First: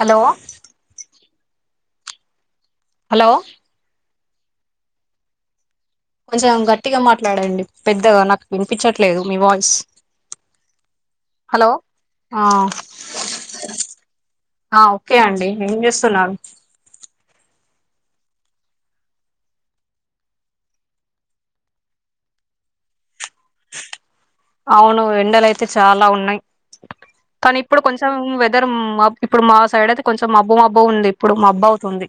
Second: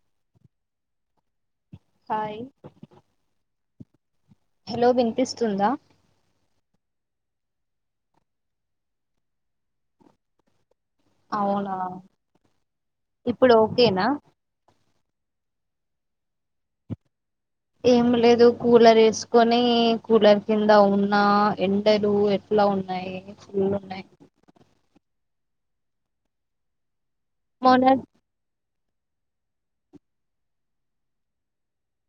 Hello hi hello hello వినిపిస్తుందా? కొంచెం గట్టిగ మాట్లాడండి పెద్దగా, నాకు వినిపిచట్లేదు మీ వాయిస్. హలో అవునా, ఆ ఇప్పుడోకేనా కే అండి ఏం జేస్తున్నారు? ఏం లేదు కూలరేసుకొని కూలర్ కింద ఉన్నా ఎండలు ఎట్ ట్ల ఉన్నయి ఫుల్లున్నయి. అవును ఎండలయితే చాలా ఉన్నయి, కనీప్పుడు మొన్న కొంచెం వెదర్ మబ్ ఇప్పుడు మా సైడయితే కొంచెం మబ్బు మబ్బుగుంది ఇప్పుడు మబ్బవుతుంది.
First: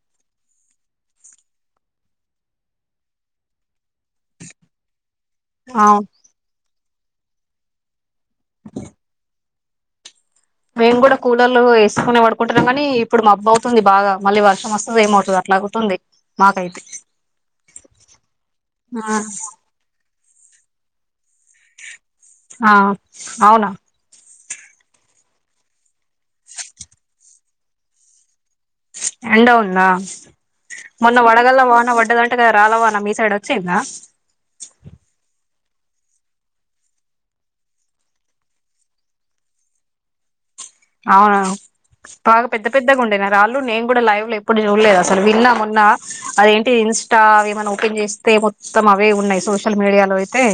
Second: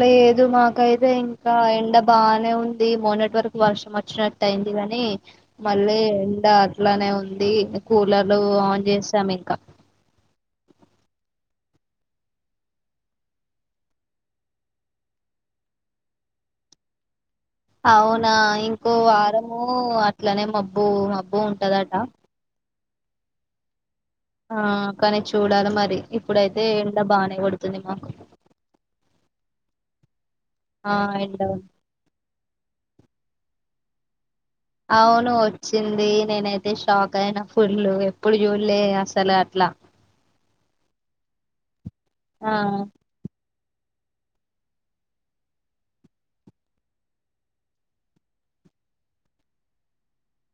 లేదు మాకైతే ఇంకా ఎండ బానే ఉంది, మొన్నటి వరకు వర్షం వచ్చినటైన్ ఉందిగనీ ఆ మళ్ళీ ఎండ అట్లనే ఉంది, కూలర్లు ఆన్ చేసామింకా మేము గూడ కూలర్లు వేసుకునే పడుకుంటున్నాం గనీ ఇప్పుడు మబ్బవుతుంది బాగా, మళ్ళీ వర్షమొస్తదేమో చూడ అట్లా అగుతుంది మాకైతే అవునా ఇంకో ఆ వారము అట్లనే మబ్బూ మబ్బు బ్బు వుంటదట ఆ అవునా ఆ కనీ చూడాల మరి ఇప్పుడైతే ఎండ బానే గొడుతుంది మాకు. ఎండ ఉందా ఆ మొన్న ఎండ వడగల్ల ఉంది. వాన బడ్డదంట గద రాళ్ళ వాన, మీ సైడోచ్చిందా? అవును ఒచ్ వచ్చింది నేనైతే షాక్ అయిన ఫుల్లు ఎప్పుడు చూడలే అసలు అట్లా అవును బాగా ఆ పెద్ద పెద్దగా ఉండన రాళ్లు నే కూడా లైవ్ లో ఎప్పుడు చూడలేదు అసలు విన్నా మొన్న అదేంటి ఇన్స్టా ఏమన్నా ఓపెన్ చేస్తే మొత్తం అవే ఉన్నాయి సోషల్ మీడియాలో అయితే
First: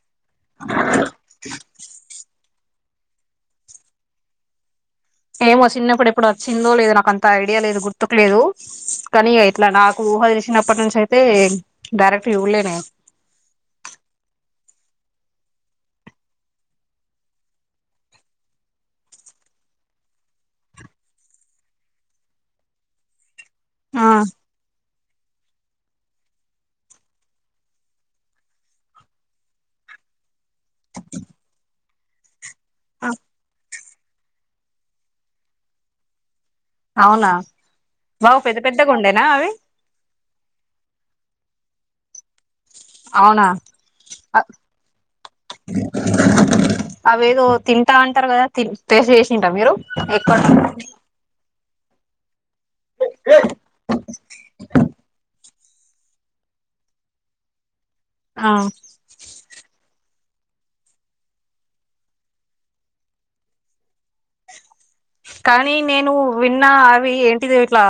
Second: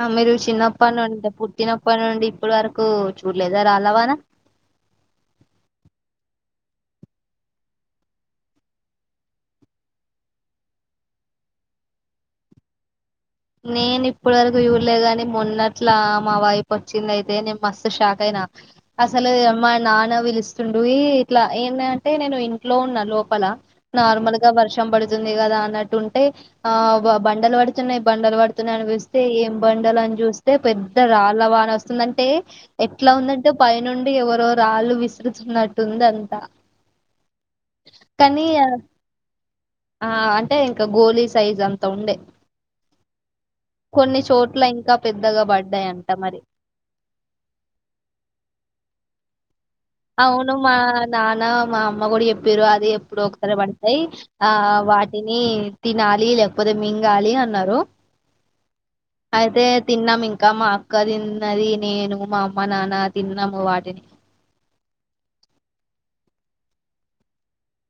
ఆ మీరు చిన్నప్పటి నుండి పుట్టినప్పటి నుండి ఇప్పడు వరకు కు చూడలేద రా అలావానా ఏమో చిన్నప్పుడు ఎప్పుడు వచ్చిందో లేద నాకు అంత ఐడియా లేదు గుర్తుకు లేదు కానీ ఇట్లా నాకు ఊహ తెలిసినప్పటి నుంచి అయితే డైరెక్ట్ చూడలే నేను నేను ఇప్పడు వరకు చూడలేదు గానీ మొన్నట్లా మా వైపు వచ్చింది అయితే నేను మస్తు షాక్ అయినా అసలు మా నాన్న పిలుస్తుండ ఇట్లా ఏంటంటే నేను ఇంట్లో ఉన్నా లోపల ఆ నార్మల్ గా వర్షం పడుతుంది కదా అన్నట్టుంటే ఆ బండలు పడుతున్నాయి బండలు పడుతున్నాయ అనిపిస్తే ఏం బండలు అని చూస్తే పెద్ద రాళ్ళ వాన వస్తుందంటే ఆ, ఎట్లా ఉందంటే పైనుండి ఎవరో రాళ్ళు విసురుతుున్నట్టుంది అంట అవునా బాగా కానీ పెద్ద పెద్దగా ఉండేనా అవి అ అంటే ఇంకా గోలీ సైజ్ అంతా ఉండే కొన్ని చోట్ల ఇంకా పెద్ద అవి అవో తింటా అంటారు కదా టేస్ట్ చేశిండ్రా మీరు ఎక్కడ అవును మా నానా మా అమ్మ కూడాడి ఎ పెరు అది ఎప్పుడు ఒకసారి పడతాయి ఆ వాటిని తినాలి లేకపోతే మింగాలి అన్నారు హా తిన్నాము ఇంకా మా అక్క తిన్నది నేను మా అమ్మ నాన్న తిన్నాము వాటిని కానీ నేను విన్నా అవి ఏంటిది ఇట్లా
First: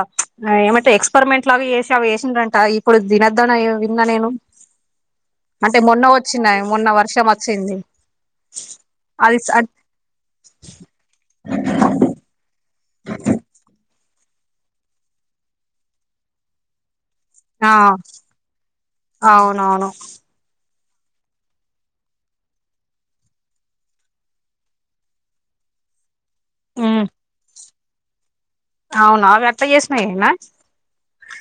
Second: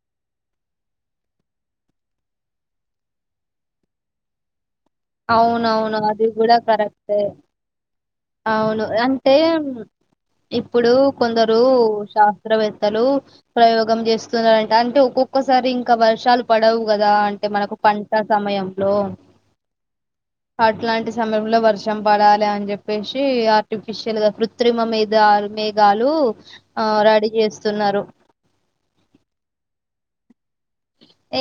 ఏమంటే ఎక్స్పరిమెంట్ లాగా చేసి అవి ంట ఇప్పుడు దినధన విన్నా నేను అంటే అవునవును మొన్న అది కూడా వచ్చినాయి మొన్న కరెక్ట్ వర్షం వచ్చింది అవును అంటే అది ఇప్పుడు కొందరుా శాస్త్రవేత్తలు ప్రయోగం చేస్తున్నంటే అంటే ఒక్కొక్కసారి ఇంకా వర్షాలు పడవు కదా అంటే ఆ మనకు పంట సమయంలో అవునవును అట్లాంటి సమయంలో వర్షం పడాలి అని చెప్పేసి ఆర్టిఫిషియల్ గా కృత్రిమ మీద మేఘాలు ఆ రెడీ చేస్తున్నారు అవునావిత్త చేసినయి ఏమ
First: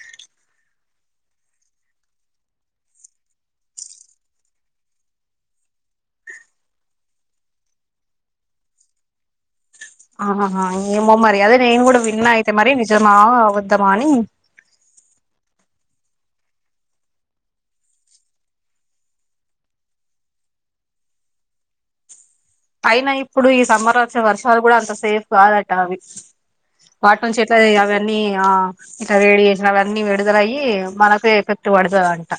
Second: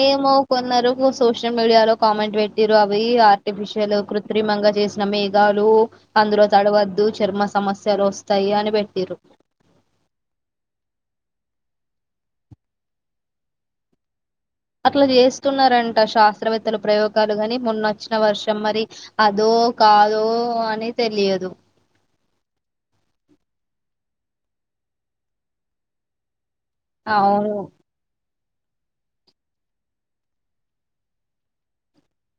ఏమో కొన్నారురు సోషల్ మీడియా లో కామెంట్ పెట్టిరు అవి ఆర్టిఫిషియల్ కృత్రిమంగా చేసిన మేఘాలు అందులో తడవద్దు చర్మ సమస్యలు వస్తాయి అని పెట్టిరు ఆహా ఏమో మరి అదే నేను కూడా విన్నా అయితే మరి నిజమా వ అబద్ధమా అని అట్లా చేస్తున్నారంట శాస్త్రవేత్తలు ప్రయోగాలు గాని ముొన్న వచ్చిన వర్షం మరి అదో ఓ కాద అని తెలియదు అయినా ఇప్పుడు ఈ సంమ్మర్ వచ్చే వర్షాలు కూడా అంత సేఫ్ కాదంట అవి వాటి నుంచి ఎట్లా అవును అవన్నీ అ రేడియేషన్ అవన్నీ విడుదల అయి మనకే ఎఫెక్ట్ పడుతుందట.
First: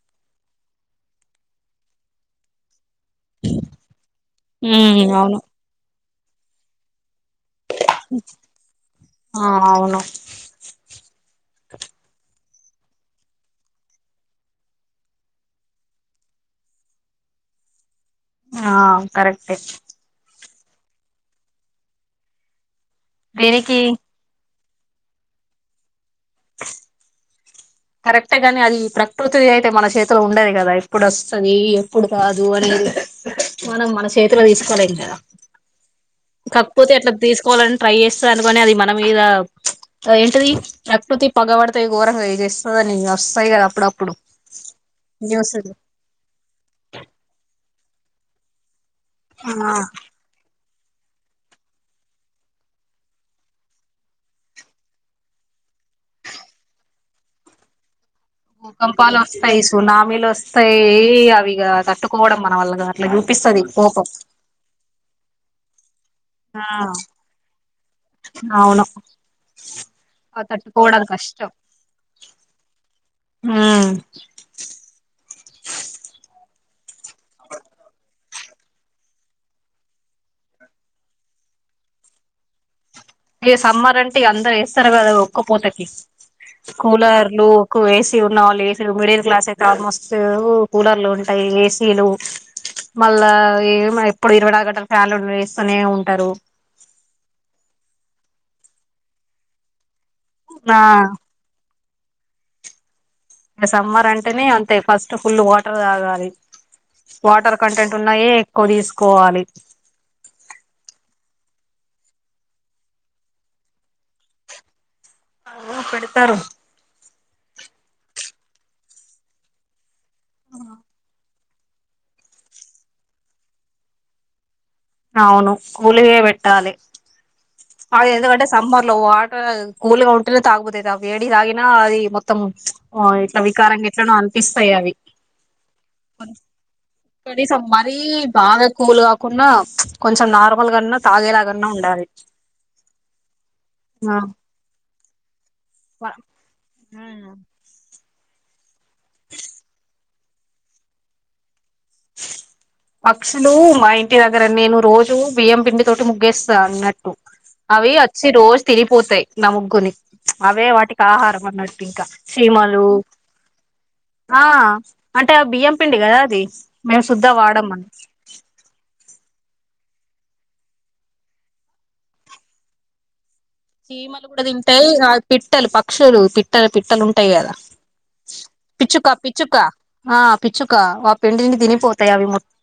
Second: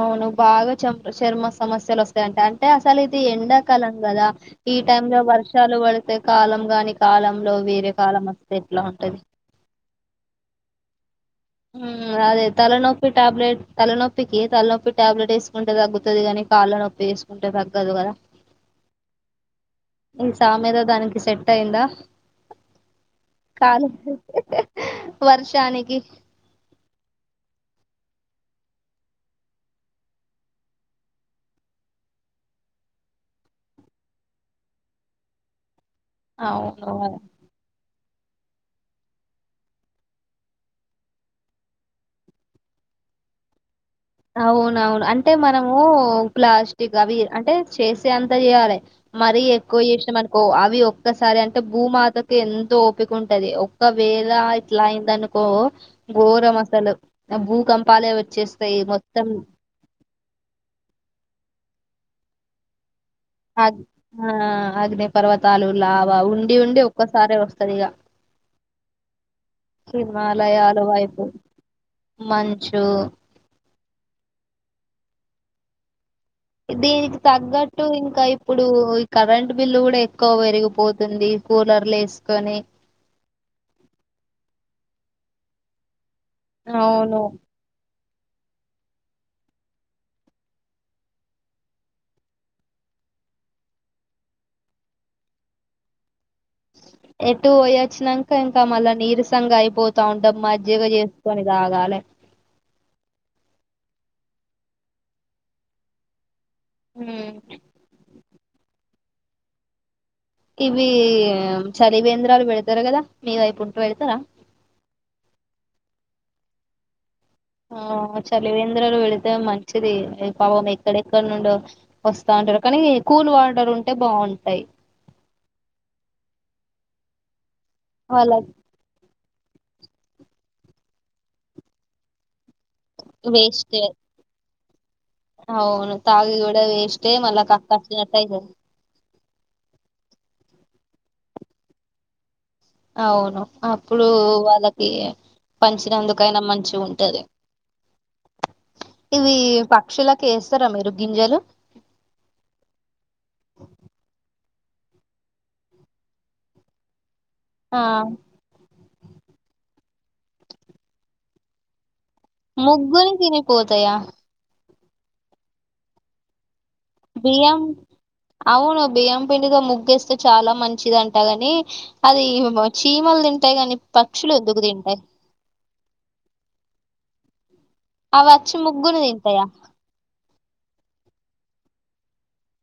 అవును బాగా చ చర్మ సమస్యలు వస్తాయంటే అంటే అసలు ఇది ఎండాకాలం కదా ఈ ఉమ్ టైమ్ లో అవును వర్షాలు పడితే కాలం గాని కాలం లో వేరే కాలం వస్తే ఎట్లా ఉంటది ఆ అవును ఉ అదేతే తలనొప్పి టాబ్లెట్ తలనొప్పికి తలనొప్పి టాబ్లెట్ వేసుకుంటే తగ్గుతుంద కాని కాళ్ళ నొప్పిేసుకుంటే త తగ్గదు కదా ఆ కరెక్ట్ే ఈ సామెత దానికి సెట్ అయిందా దీనికి కానీ వర్షానికి కరెక్టే గాని అది ప్రకృతి అయితే మన చేతిలో ఉండేది కదా ఎప్పుడు వస్తుంది ఎప్పుడు కాదు అని మనం మన చేతిలో తీసుకోవలేం కదా కాకపోతే అవును ఎట్లా తీసుకోవాలని ట్రై చేస్తారు అనుకని అది మన మీద ఏంటిది ప్రకృతి పగబడితే ఈ ఘోరంగ ఇది చేస్త పస [unintelligible] అవునవును అంటే మనము ప్లాస్టిక్ అవి అంటే చేసే అంత చేయాలి మరీ ఆ ఎక్కువ చేసినం అనుకో అవి ఒక్కసారి అంటే భూమాతకు ఎంతో ఓపిక ఉంటది ఒక్కవేళ ఇట్లా అయిందనుకో ఘోరమసలు భూకంపాలే వచ్చేస్తాయి మొత్తం భూకంపాలు వస్తాయి సునామీలు వస్తాయి అవిఇగ తట్టుకోవడం మన వల్ల కాదు అట్లా చూపిస్తది అగ్ కోపం ఆ అగ్ని పర్వతలు లావ అ ఉండి ఆ ఉండి ఒక్కసారే వస్తది ఇక అవును అది హిమాలయాళ తట్టుకోవడం వైపు కష్టం మంచు ఉమ్ దీనికి తగ్గట్టు ఇంకా ఇప్పుడు ఈ కరెంట్ బిల్లు కూడా ఎక్కువ పెరిగిపోతుంది కూలర్లు వేసుకొని ఇ సమ్మర్ అంటే అందరు వేస్తారు కదా ఉక్క పూతకి అవును. కూలర్లు ఎక్కువ వే ఉన్నవాళ్ళు ఏసీలు మిడిల్ క్లాస్ అయితే ఆల్మోస్ట్ కూలర్లు ఉంటాయి ఏసీ లు మళ్ళా ఏ ఎప్పుడు ఇరవై నాలుగు గంటలు ఫ్యాలు వేస్తూనే ఉంటారు వచ్చినంక ఇంకా మళ్ళా నీరసంగా అయిపోతా ఉంటం ఆ మజ్జిగా చేసుకొని తాగాలి సమ్మర్ అంటేనే అంతే ఫస్ట్ ఫుల్ వాటర్ తాగాలి ఉమ్ వాటర్ కంటెంట్ ఉన్నాయే ఎక్కువ తీసుకోవాలి ఇవి చలివేంద్రాలు పెడతారు కదా మీ వైపు ఉంటూ పెడతరా అ పెడతారు ఆ చలివేంద్రలు పెడితే మంచిది పాపం ఎక్కడెక్కడ నుండో వస్తా ఉంటారు కానీ కూల్ వాటర్ ఉంటే బాగుంటాయి అవును కూల్ యే పెట్టాలి అది వాళ్ళ ఎందుకంటే సమ్మర్ లో వాటర్ కూల్గా ఉంటేనే తాగబుద్దయిది ఆ వేడి తాగినా అది మొత్తం ఇట్లా వేస్టే వికారంగా ఎట్నో అనిపిస్తది అవును తాగి కూడా వేస్టే మళ్ళా కనీసం మరి కక్కచ్చినట్టు అయితది బాగా కూలుగా కున్నా కొంచెం నార్మల్ గా అన్నా తాగేలాగాన్నా ఉండాలి అవును అప్పుడు ఆ వాళ్ళకి పంచినందుకైనా మంచిగ ఉంటది ఇవి పక్షులకి వేస్తారా మీరు గింజలు పక్షులు మా ఇంటి నేను రోజు బియ్యం పిండి తోటి ముగ్గేస్తాను అన్నట్టు ఆ అవి వచ్చి రోజు తిని పోతయి పోతాయి నా ముగ్గుని అవే వాటికి ఆహారం అన్నట్టు ఇంకా చీమలు ముగ్గుని తినిపోతాయా ఆ అంటే ఆ బియ్యం పిండి కదా అది మేము సుద్ధ బియ్యం వాడమని అవును బియ్యం పిండితో ముగ్గేస్తే చాలా మంచిది అంటాగాని అది చీమలు తింట చీమలు కూడా తింటాయి పిట్టలు పక్షులు పిట్టలు పిట్టలు ఉంటాయి కదా అవి వచ్చి ముగ్గుని పిచ్చుక తింటాయా పిచ్చుక ఆ పిచ్చుకా ఆ పిండిని తినిపోతాయి అవి మొత్తం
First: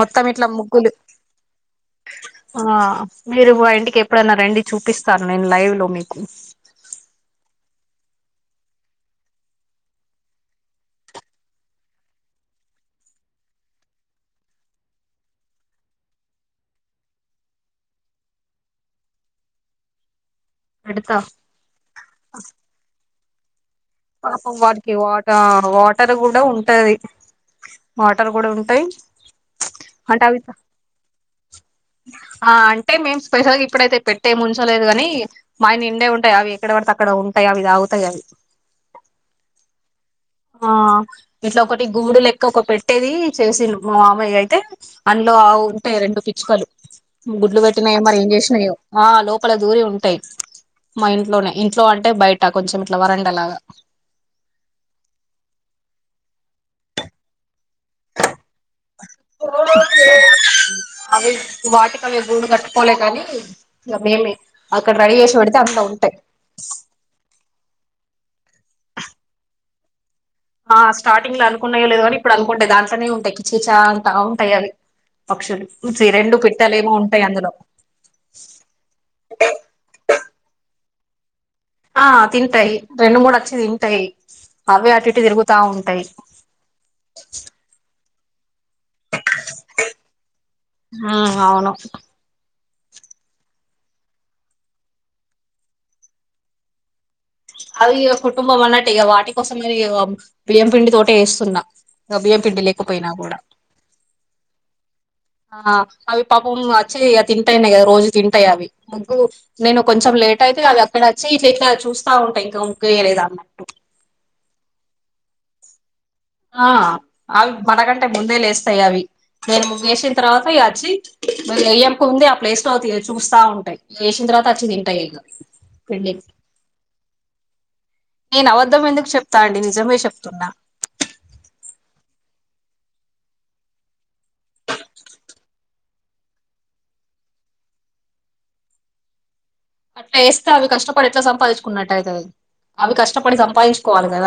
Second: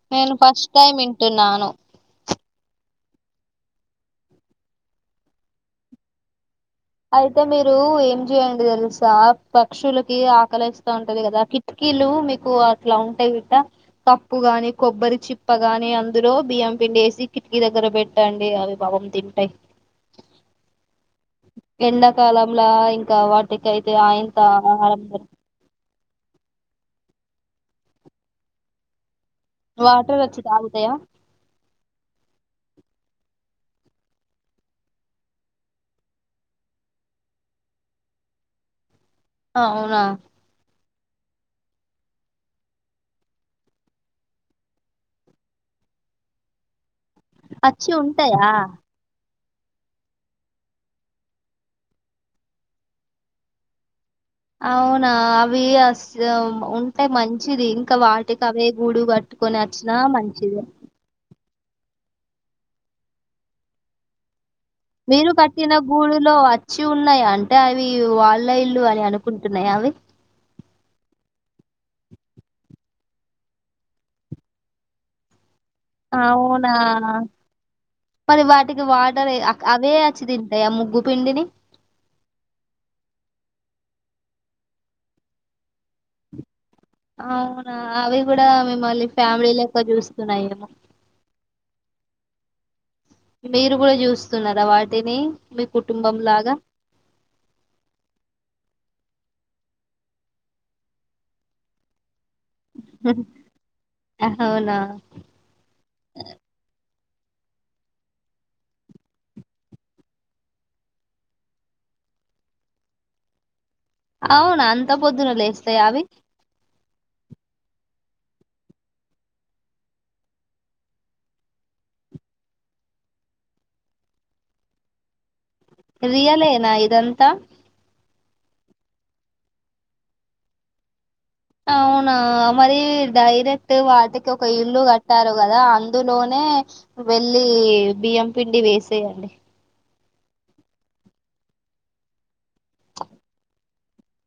మొత్తం నేను ఇట్లా ఫస్ట్ ముగ్గులు టైం వింటున్నాను ఆ మీరు ఇంటికి ఎప్పుడైనా రండి చూపిస్తాను నేను లైవ్ లో మీకు అయితే మీరు ఏం చెయండి తెలుసా పక్షులకి ఆకలి వేస్తా ఉంటది కదా కిటికీ మీకు అట్లా ఉంటాయి గద కప్పు గాని కొబ్బరి చిప్ప గాని అందులో బియ్యం పిండి వేసి కిటికీ దగ్గర పెట్టండి అవి పాపం తింటాయి పెడతా ఎండాకాలంలా ఇంకా వ పాపం వాటికి వాట వాటర్ కూడా ఉంటాది వాటర్ కూడా ఉంటాయి వాటర్ అంటే అవి వచ్చి తాగుతయా ఆ అంటే మేము స్పెషల్గ ఇప్పుడైతే పెట్టే ముంచలేదు కాని మాయి నిండే ఉంటాయి అవి ఎక్కడ పడితే అక్కడ ఉంటాయి ఇగ ఆవి దవుత గవి ఆ అవునా ఆ ఇట్లా ఒకటి గుూడు లెక్క ఒక పెట్టేది చేసిండ్. మా మామయ్య అయితే అంద్లో అవ్ ఉంటాయి రెండు పిచ్చుకలు, గుడ్లు అచ్చి పెట్టినాయో మరి ఏం ఉంటాయా చేసినాయో. ఆ లోప్ లోప్పల దూరి ఉంటాయ్. మా ఇంట్లోనే ఇంట్లో అంటే బయట కొంచెం ఇట్లా వరండలాగా. అవునా అవి అస్ ఉంటే మంచిది. ఇంకా వాట్ టికవే గూడు కట్టుకొని అచ్చినా మంచిదే. వాటికవే గూడు కట్టుకోలే గాని. ఇగ మేమే అక్కడ రెడీ మీరు చేసి పెడితే కట్టిన అందులో ఉంటాయి గూడులో వచ్చి ఉన్నాయా. అంట్ టే అవి వాళ్ ఇళ్ళు అని అనుకుంటున్నాయా. అవి ఆ స్టార్టింగ్ లో అనుకున్నాయో లేదో గానీ. ఇప్పుడు అనుకుంటాయ్. దాంట్లనే ఉంటాయ్ కిచ్ కిచా అంటా ఉంటాయి అవి. పక్షులు రెండు అవునా పిట్టలు ఏమో ఉంటాయి అందులో మరి వాటికి వాటర్ ఏ అక్ అవే వచ్చి. దిన్ టాయ. ముగ్గు పిండిని ఆ తింటాయి. రెండు మూడు అచ్చి తింటాయ్. అవే అటిటు తిరుగుతా ఉంటాయ్. అవునా అవి గూడా మిం మళ్ళీ ఫ్యామిలీ లెక్క చూస్కున్నాయేమో. ఉమ్ అవును మీరు గూడా చూస్తున్నారా. వాటిని మీ కుటుంబంలాగా? అవీగా కుటుంబం అన్నట్టిగా వాటి కోసం ఇగ బియ్యం పిండి తోటి ఏస్తున్నా. బియ్యంపిండి లేకపోయినా గూడా. అవునా ఆ అవి పాపం ఆ చ్చి ఇగ తింటాయిన్నాయిగాదా. రోజు తింటాయి అవి ముగ్గు నేను కొంచెం లేట్ అయితే. అవి అక్కడ అచ్చి ఇట్లీట చూస్ స్తా ఉంటాయి. ఇంకా ముగ్గేయలేద అన్నట్టు. అవునా అంత పొద్దున లేస్తాయా. అవి ఆ అవి మనగంటే ముందే లేస్తాయి. అవి నేను ముగ్గేసిన తర్వాత ఇగ అచ్చి. మల్లె ఎయం కుముందే. ఆ ప్లేస్ లో తి చూస్తా ఉంటాయ్ ఏసిన్ తర్వాతాచ్చి తింటాయిగా. రియ్యలేనా ఇదంతా? నేను అబద్ధం ఎందుకు చెప్తా అండి. నిజమే చెప్తున్నా. అవునా మరి డైరెక్ట్ వాటికే ఒక ఇల్లు కట్టారు గాదా. అందులోనే ఆ వెళ్లి బియ్యం పిండి వేసేయండి. అట్లా ఏస్తే అవి కష్టపడి ఎట్లా సంపాదించుకున్నట్ అయితది. అవి కష్టపడి సంపాదించుకోవాలి గాద.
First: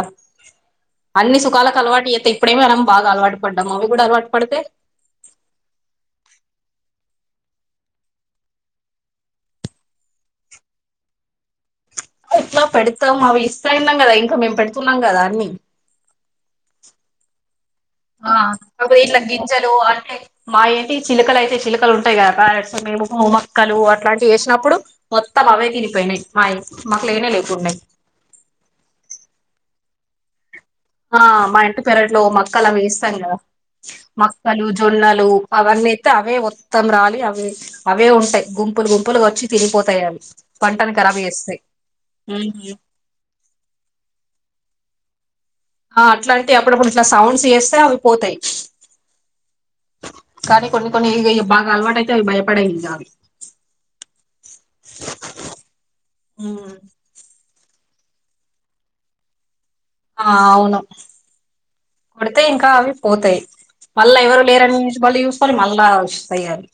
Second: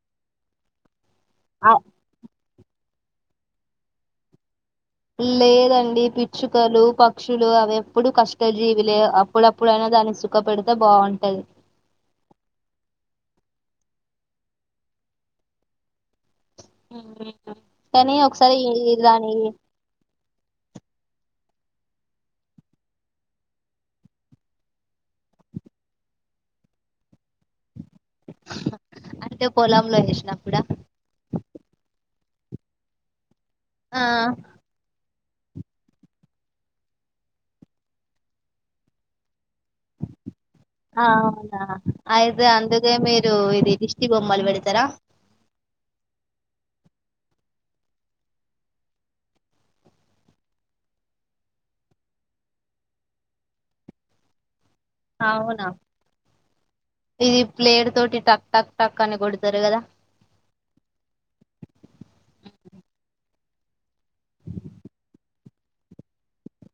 అన్ని ఆ, సుఖాలకలవాటు చేతే. ఇప్పుడే మనం బాగా అలవాటు పడ్డాం. అవి కూడా అలవాటు పడుతే లేదండి పిచ్చుకలు, పక్షులు అవి ఎప్పుడుూ కష్టజీవిలే, అప్పుడప్పుడైనా. దాని సుఖపెడితే బాగుంటది. ఎట్లా పెడతాము అవి ఇస్తయిన్నాం కదా. ఇంకా మేము పెడుతున్నాం గాదా. అన్ని [unintelligible] ఆ ఒకసారి అవే ఈ- ఇట్లా దాని గింజలు అంటే. మా ఏంటి చిలకలు అయితే ఇష్ చిలకలు ఉంటాయి గా. ప్యారెట్స్, మేము మొక్కలు అట్లాంటివి వేసినప్పుడు మొత్తం. అవే తినిపోయినాయ్. మాయ్ మాకు లేనే లేకుడ్న్నాయి. హా అంటే పొలంలో ఏసినాం ఆ మా ఇంటి పెరట్లో మక్కలు అవి ఏస్తాం గదా. ఆ మొక్కలు, జొన్నలు, అవన్నీ యేతే అవే మొత్తం. రాలి అవే అవే ఉంటాయి. గుంపులు గుంపులు వచ్చి తినిపోతాయి అవి. పంటను ఆ ఖరాబ్ చేస్తాయి అవునా అయితే అందుకే మీరు ఇది దిష్టి బొమ్మలు పెడతారా. ఆ అట్లా అంటే. అప్పుడప్పుడు ఇట్లా సౌండ్స్ చేస్తే అవి పోతాయ్. కానీ కొన్ని కొన్ని ఇగ బాగా అలవాటుయితే అవి భయపడయిగా. అవి చే ఉమ్ అవునా. ఇది ప్లేట్ తోటి టక్ టక్ టక్ అని కొడతారు కదా. ఆ అవును కొడితే ఇంకా అవి పోతాయ్. మళ్ళా ఎవరు లేరని మళ్ళీ చూసుకొని మళ్ళా అయ్యాలి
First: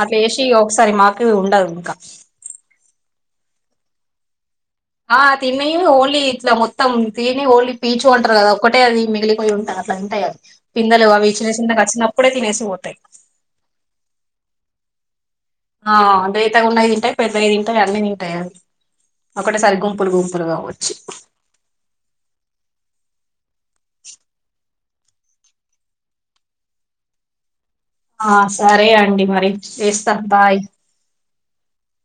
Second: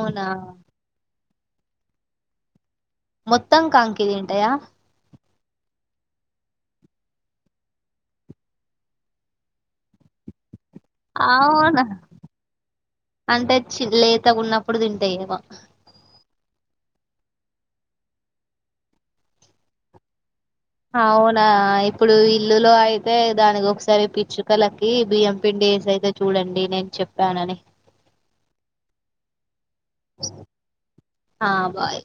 అ చేసి ఒకసారి మాకువి ఉండదు ఇంకా మొత్తాం కంకిదింటాయ ఆ తిని ఓన్లీ ఇట్లా మొత్తం తిని ఓన్లీ పీచ్ ఉంటారు కదా ఒక్కటే అది మిగిలిపోయి ఉంటారు అట్లాంట పిందలు అవి చిన్న చిన్నగా అవునా వచ్చినప్పుడే తినేసి పోతాయి అంటే చి లేతగా ఉన్నప్పుడు తింటాయేమో ఆ లేతగా ఉన్నయి తింటాయి పెద్దగా తింటాయి అన్నీ తింటాయి ఒకటే సరి గుంపులు గుంపు అవునా ఇప్పుడు ఇల్లులో అయితే దానికి ఒకసారి పిచ్చుకలకి బిఎంపిి డేస్ అయితే చూడండి నేను చెప్పానని ఆ సరే అండి మరి చేస్తాం బాయ్ ఆ బాయ్